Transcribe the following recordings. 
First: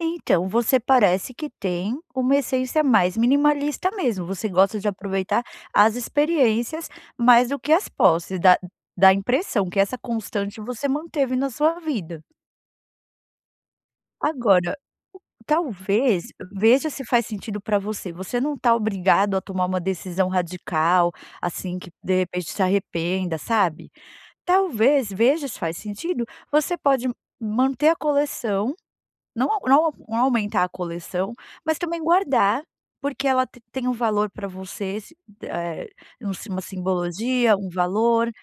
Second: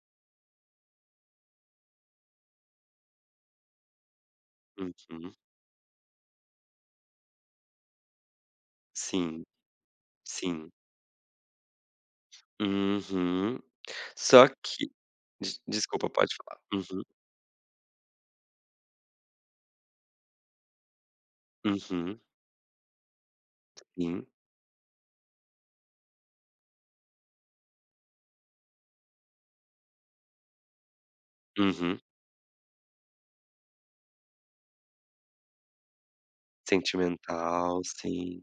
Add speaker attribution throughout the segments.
Speaker 1: Então, você parece que tem uma essência mais minimalista mesmo, você gosta de
Speaker 2: Uhum.
Speaker 1: aproveitar as experiências mais do que as posses, dá dá
Speaker 2: Sim.
Speaker 1: impressão que essa constante
Speaker 2: Sim.
Speaker 1: você manteve na sua vida.
Speaker 2: Uhum. Só
Speaker 1: Agora,
Speaker 2: que des desculpa,
Speaker 1: talvez,
Speaker 2: pode falar.
Speaker 1: veja
Speaker 2: Uhum.
Speaker 1: se faz sentido pra você, você não está obrigado a tomar uma decisão radical, assim, que de
Speaker 2: Uhum.
Speaker 1: repente se arrependa, sabe,
Speaker 2: Sim.
Speaker 1: talvez, veja se faz sentido, você pode manter a coleção, não não não aumentar a coleção, mas
Speaker 2: Uhum.
Speaker 1: também guardar, porque ela te tem um valor pra você, sim eh, um uma simbologia, um
Speaker 2: Sentimental,
Speaker 1: valor,
Speaker 2: sim.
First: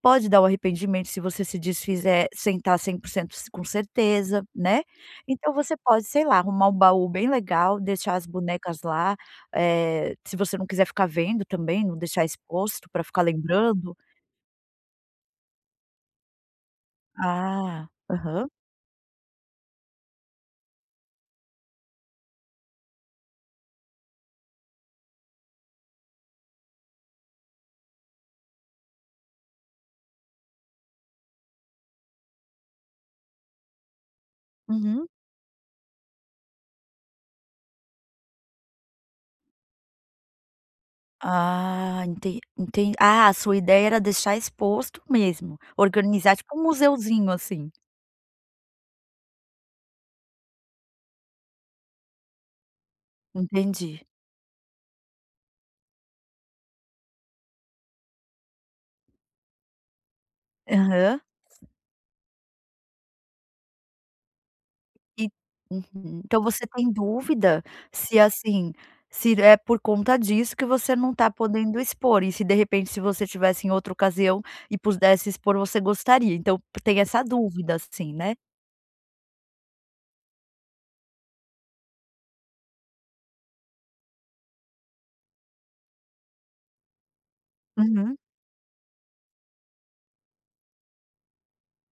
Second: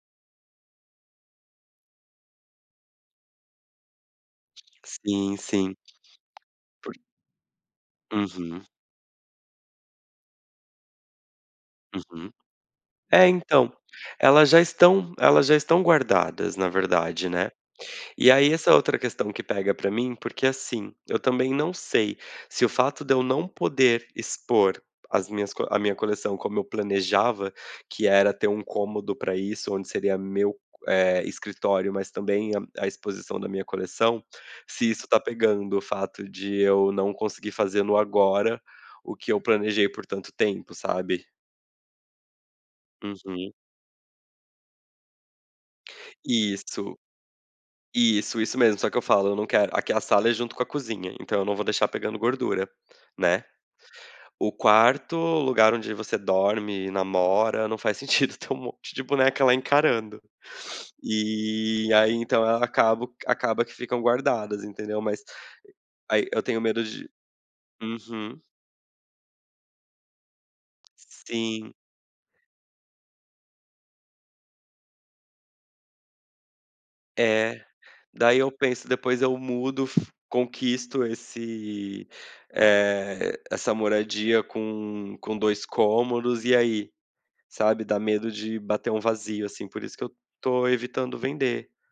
Speaker 1: pode dar o arrependimento se você se desfizer sem está 100% s com certeza, né.
Speaker 2: Sim,
Speaker 1: Então você
Speaker 2: sim.
Speaker 1: pode, sei lá, arrumar um
Speaker 2: Por
Speaker 1: baú bem legal, deixar as
Speaker 2: Uhum.
Speaker 1: bonecas lá, eh, se você não quiser ficar vendo, também, não deixar
Speaker 2: Uhum.
Speaker 1: exposto, pra ficar
Speaker 2: É, então,
Speaker 1: lembrando.
Speaker 2: elas já estão elas já estão guardadas na verdade, né,
Speaker 1: Ah.
Speaker 2: e
Speaker 1: Aham.
Speaker 2: aí essa outra questão que pega pra mim, porque, assim, eu também não sei se o fato de eu não poder expor as minhas a minha coleção como eu planejava, que era ter um cômodo pra isso, onde seria meu, eh, escritório, mas também a a exposição da minha coleção, se isso
Speaker 1: Uhum.
Speaker 2: está pegando o fato de eu não conseguir fazer no agora o que eu planejei por tanto tempo, sabe.
Speaker 1: Ah, enten enten Ah, a
Speaker 2: Uhum.
Speaker 1: sua ideia era deixar exposto mesmo, organizar tipo 1
Speaker 2: Isso.
Speaker 1: museuzinho, assim?
Speaker 2: Isso, isso mesmo. Só que eu falo: "Não quero", aqui a sala é junto com a cozinha, então eu não vou deixar pegando gordura, né.
Speaker 1: Entendi.
Speaker 2: O quarto, lugar onde você dorme, namora, não faz sentido ter um monte de boneca lá encarando.
Speaker 1: Aham.
Speaker 2: E aí, então, acabo acaba que ficam guardadas, entendeu. Mas e
Speaker 1: E uhum.
Speaker 2: aí
Speaker 1: Então
Speaker 2: eu tenho
Speaker 1: você tá
Speaker 2: medo
Speaker 1: em
Speaker 2: de
Speaker 1: dúvida se,
Speaker 2: uhum.
Speaker 1: assim, se é por conta disso que você não está
Speaker 2: Sim.
Speaker 1: podendo expor, e se, de repente, se você tivesse em outra ocasião e pudesse expor, você gostaria. Então tem essa
Speaker 2: É,
Speaker 1: dúvida assim, né.
Speaker 2: daí eu penso: "Depois eu mudo, fi conquisto esse, eh, essa moradia com com 2 cômodos, e aí?", sabe, dá
Speaker 1: Uhum.
Speaker 2: medo de bater um vazio, assim, por isso que eu estou evitando vender.